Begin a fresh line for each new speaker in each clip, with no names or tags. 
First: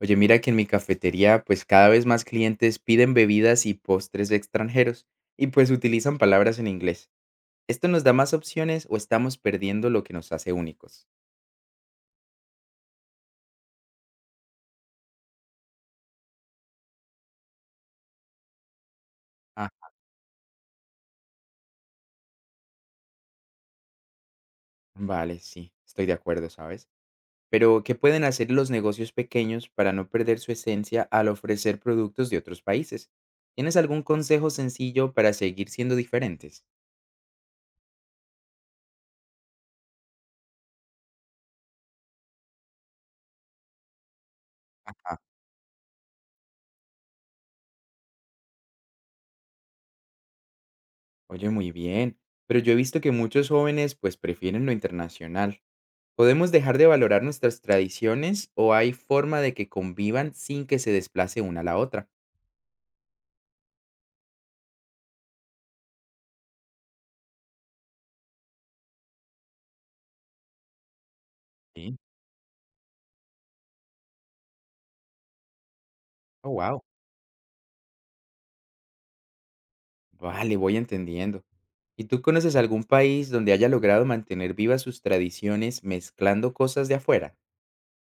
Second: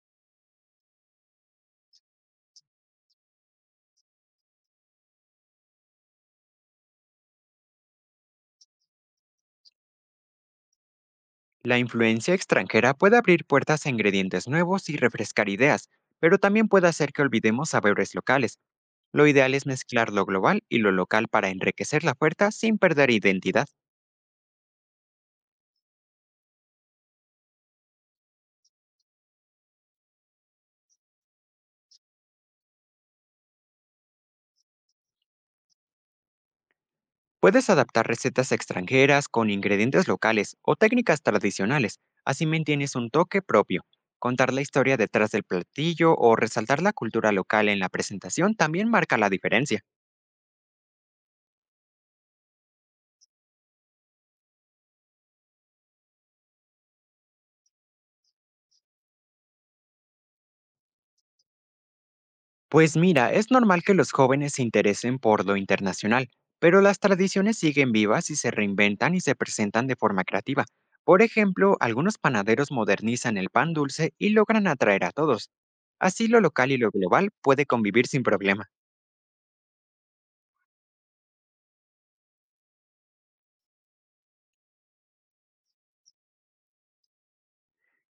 Oye, mira que en mi cafetería, pues cada vez más clientes piden bebidas y postres de extranjeros y pues utilizan palabras en inglés. ¿Esto nos da más opciones o estamos perdiendo lo que nos hace únicos?
La influencia extranjera puede abrir puertas a ingredientes nuevos y refrescar ideas, pero también puede hacer que olvidemos sabores locales. Lo ideal es
Ah,
mezclar lo global y lo local para enriquecer la puerta sin perder identidad.
vale, sí, estoy de acuerdo, ¿sabes? Pero, ¿qué pueden hacer los negocios pequeños para no perder su esencia al ofrecer productos de otros países? ¿Tienes algún consejo sencillo para seguir siendo diferentes?
Puedes adaptar recetas extranjeras con ingredientes locales o técnicas tradicionales, así mantienes un toque propio. Contar la historia
Ah,
detrás del platillo o resaltar la cultura local en la presentación también marca la diferencia.
oye, muy bien. Pero yo he visto que muchos jóvenes pues prefieren lo internacional. ¿Podemos dejar de valorar nuestras tradiciones o hay forma de que convivan sin que se desplace una a la otra?
Pues mira, es normal que los jóvenes se interesen por lo internacional, pero las tradiciones siguen vivas y se reinventan y se presentan de forma creativa. Por ejemplo,
Sí.
algunos panaderos modernizan el pan dulce y logran atraer a todos. Así lo
Oh,
local y
wow.
lo global puede convivir sin problema.
Vale, voy entendiendo. ¿Y tú conoces algún país donde haya logrado mantener vivas sus tradiciones mezclando cosas de afuera?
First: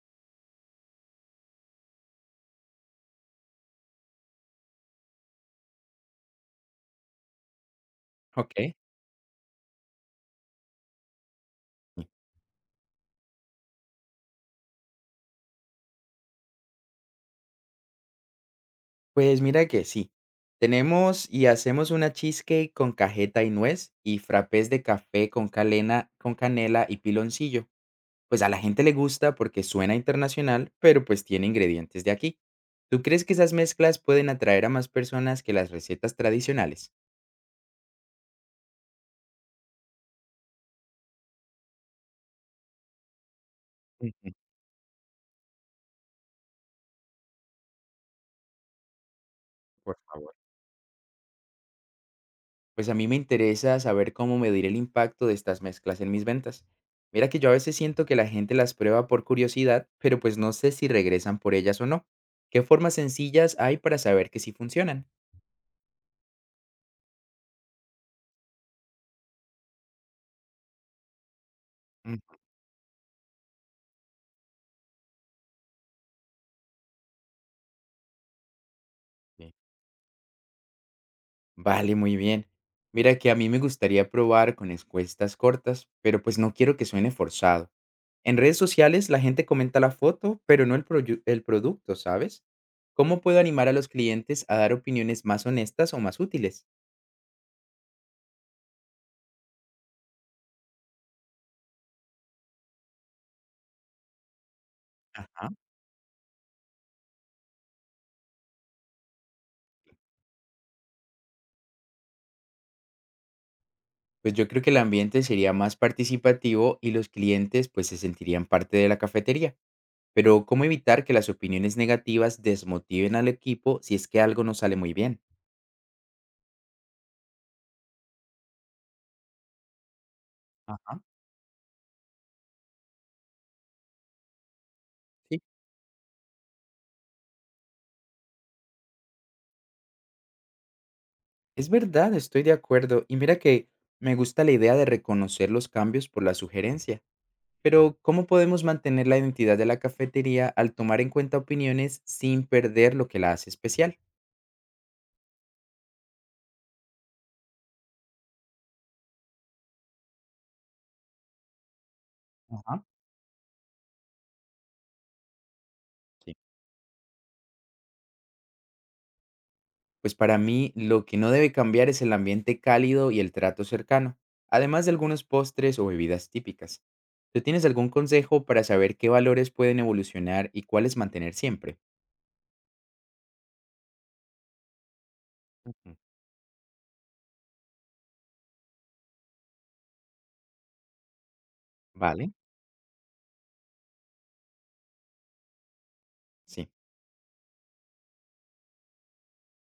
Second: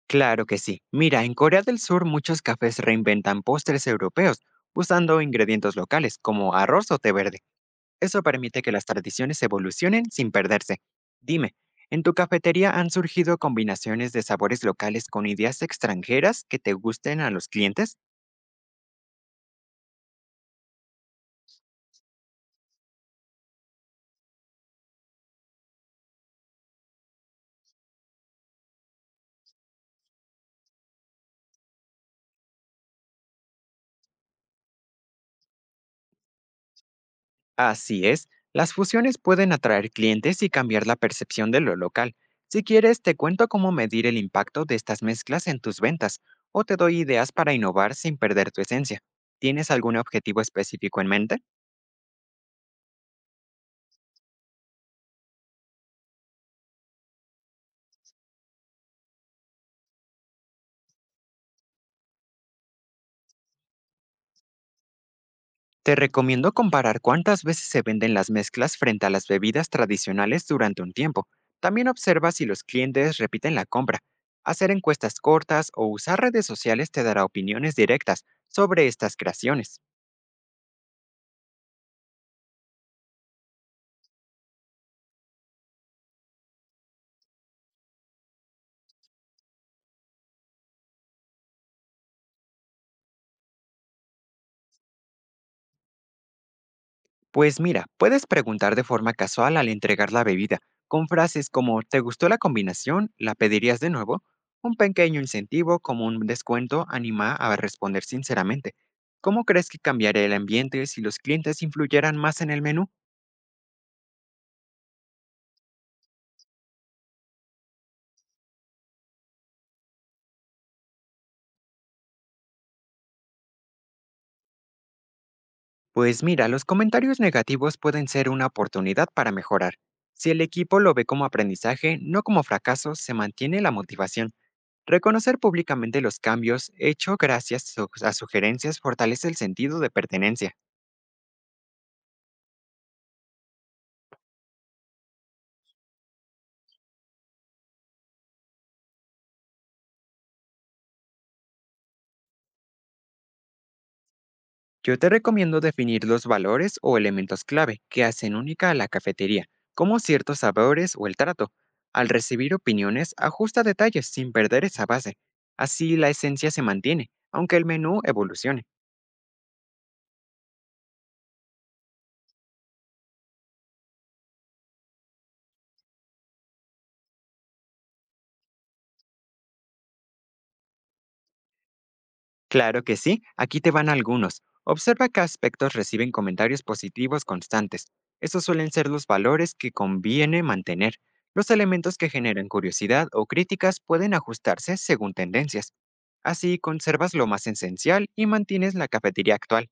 Claro que sí. Mira, en Corea del Sur muchos cafés reinventan postres europeos usando ingredientes locales como arroz o té verde. Eso
Ok.
permite que las tradiciones evolucionen sin perderse. Dime, ¿en tu cafetería han surgido combinaciones de sabores locales con ideas extranjeras que te gusten a los clientes?
Pues mira que sí. Tenemos y hacemos una cheesecake con cajeta y nuez y frappés de café con calena, con canela y piloncillo. Pues a la gente le gusta porque suena internacional, pero pues tiene ingredientes de aquí. ¿Tú crees que esas mezclas pueden atraer a más personas que las recetas tradicionales?
Así es, las fusiones pueden atraer clientes y cambiar la percepción de lo local. Si quieres, te cuento cómo medir el
Ujú.
impacto de estas mezclas en tus ventas o te doy ideas para innovar sin perder tu esencia. ¿Tienes algún
Por favor.
objetivo específico en mente?
Pues a mí me interesa saber cómo medir el impacto de estas mezclas en mis ventas. Mira que yo a veces siento que la gente las prueba por curiosidad, pero pues no sé si regresan por ellas o no. ¿Qué formas sencillas hay para saber que sí funcionan?
Te recomiendo comparar cuántas veces se venden las mezclas frente a las bebidas tradicionales durante un tiempo. También
Mm,
observa si los clientes repiten la compra. Hacer encuestas cortas o usar redes sociales te dará opiniones directas sobre estas
sí.
creaciones.
Vale, muy bien. Mira que a mí me gustaría probar con encuestas cortas, pero pues no quiero que suene forzado. En redes sociales la gente comenta la foto, pero no el, el producto, ¿sabes? ¿Cómo puedo animar a los clientes a dar opiniones más honestas o más útiles?
Pues mira, puedes preguntar de forma casual al entregar la bebida, con frases como ¿te gustó la combinación? ¿La pedirías de nuevo? Un pequeño
Ajá.
incentivo como un descuento anima a responder sinceramente. ¿Cómo crees que cambiaría el ambiente si los clientes influyeran más en el menú?
Pues yo creo que el ambiente sería más participativo y los clientes pues se sentirían parte de la cafetería. Pero ¿cómo evitar que las opiniones negativas desmotiven al equipo si es que algo no sale muy bien?
Pues mira, los comentarios negativos pueden ser una oportunidad para mejorar. Si el equipo lo
Ajá.
ve como aprendizaje, no como fracaso, se mantiene la motivación. Reconocer
Sí.
públicamente los cambios hecho gracias a sugerencias fortalece el sentido de pertenencia.
Es verdad, estoy de acuerdo. Y mira que me gusta la idea de reconocer los cambios por las sugerencias. Pero, ¿cómo podemos mantener la identidad de la cafetería al tomar en cuenta opiniones sin perder lo que la hace especial?
Yo te recomiendo definir los valores o elementos clave que hacen única a la cafetería, como ciertos sabores o el trato. Al recibir
Ajá,
opiniones, ajusta detalles sin perder esa base. Así la
sí.
esencia se mantiene, aunque el menú evolucione.
Pues para mí lo que no debe cambiar es el ambiente cálido y el trato cercano, además de algunos postres o bebidas típicas. ¿Tú tienes algún consejo para saber qué valores pueden evolucionar y cuáles mantener siempre?
Claro que sí, aquí te van algunos. Observa qué aspectos
Ujú.
reciben comentarios positivos constantes. Esos suelen ser los valores que conviene mantener. Los elementos que
Vale.
generan curiosidad o críticas pueden ajustarse según tendencias. Así
Sí,
conservas lo más esencial y mantienes la cafetería actual.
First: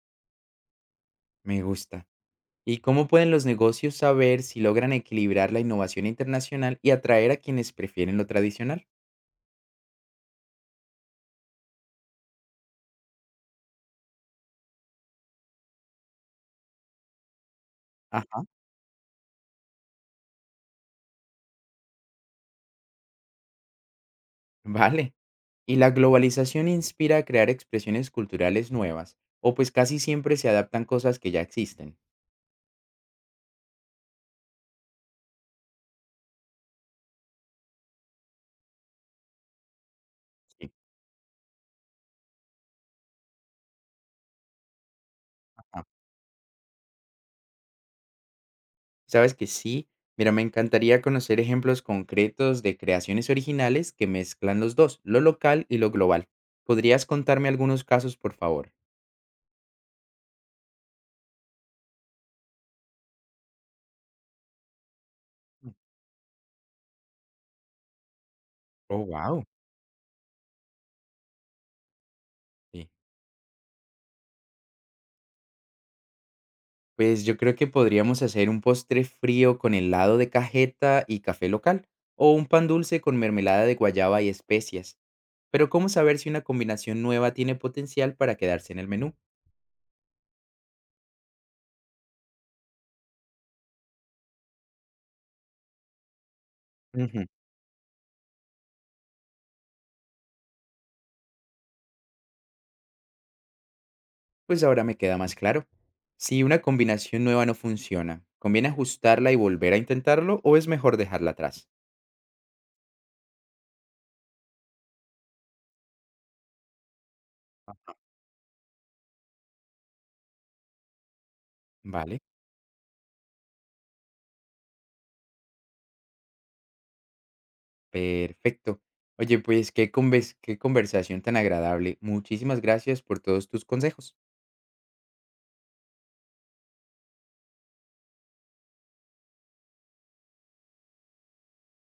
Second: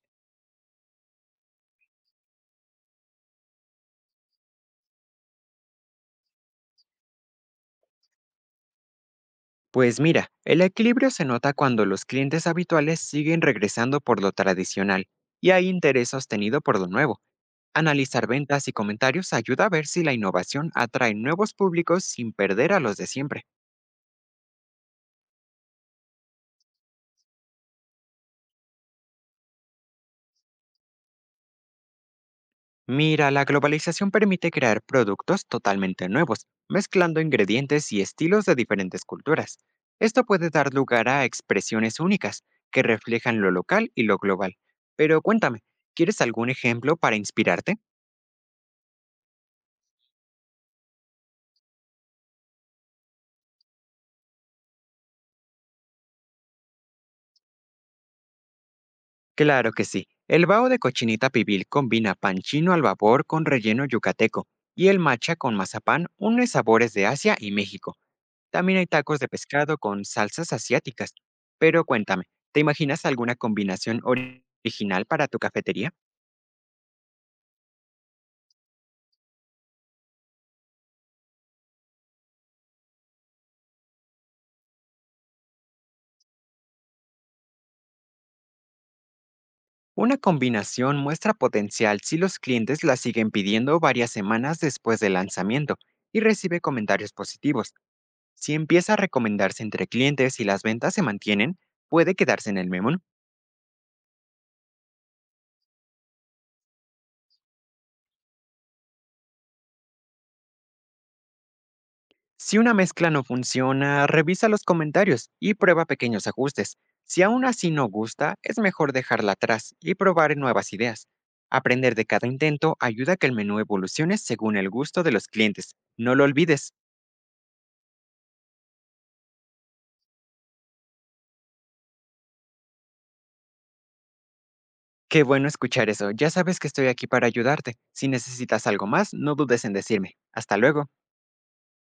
me gusta. ¿Y cómo pueden los negocios saber si logran equilibrar la innovación internacional y atraer a quienes prefieren lo tradicional?
Pues mira, el equilibrio se nota cuando los clientes habituales siguen regresando por lo tradicional y hay interés sostenido por lo nuevo. Analizar
Ajá.
ventas y comentarios ayuda a ver si la innovación atrae nuevos públicos sin perder a los de siempre.
Vale. Y la globalización inspira a crear expresiones culturales nuevas, o pues casi siempre se adaptan cosas que ya existen.
Mira, la globalización permite crear productos totalmente nuevos, mezclando ingredientes y estilos de diferentes culturas. Esto puede
Sí.
dar lugar a expresiones únicas que reflejan lo local y lo global. Pero cuéntame,
Ajá.
¿quieres algún ejemplo para inspirarte?
¿Sabes que sí? Mira, me encantaría conocer ejemplos concretos de creaciones originales que mezclan los dos, lo local y lo global. ¿Podrías contarme algunos casos, por favor?
Claro que sí. El bao de cochinita pibil combina pan chino al vapor con relleno yucateco y el matcha con mazapán une sabores de Asia y México. También hay
Oh,
tacos de
wow.
pescado con salsas asiáticas. Pero cuéntame, ¿te
Sí.
imaginas alguna combinación original para tu cafetería?
Pues yo creo que podríamos hacer un postre frío con helado de cajeta y café local, o un pan dulce con mermelada de guayaba y especias. Pero ¿cómo saber si una combinación nueva tiene potencial para quedarse en el menú?
Una combinación muestra potencial si los clientes la siguen pidiendo varias semanas después del lanzamiento y recibe comentarios
Ujú.
positivos. Si empieza a recomendarse entre clientes y las ventas se mantienen, puede quedarse en el menú.
Pues ahora me queda más claro. Si una combinación nueva no funciona, ¿conviene ajustarla y volver a intentarlo o es mejor dejarla atrás?
Si una mezcla no funciona, revisa los comentarios y prueba pequeños ajustes. Si aún así no gusta, es mejor dejarla atrás y probar nuevas ideas. Aprender de
Vale,
cada intento ayuda a que el menú evolucione según el gusto de los clientes. No lo olvides.
perfecto. Oye, pues qué qué conversación tan agradable. Muchísimas gracias por todos tus consejos.
Qué bueno escuchar eso. Ya sabes que estoy aquí para ayudarte. Si necesitas algo más, no dudes en decirme. Hasta luego.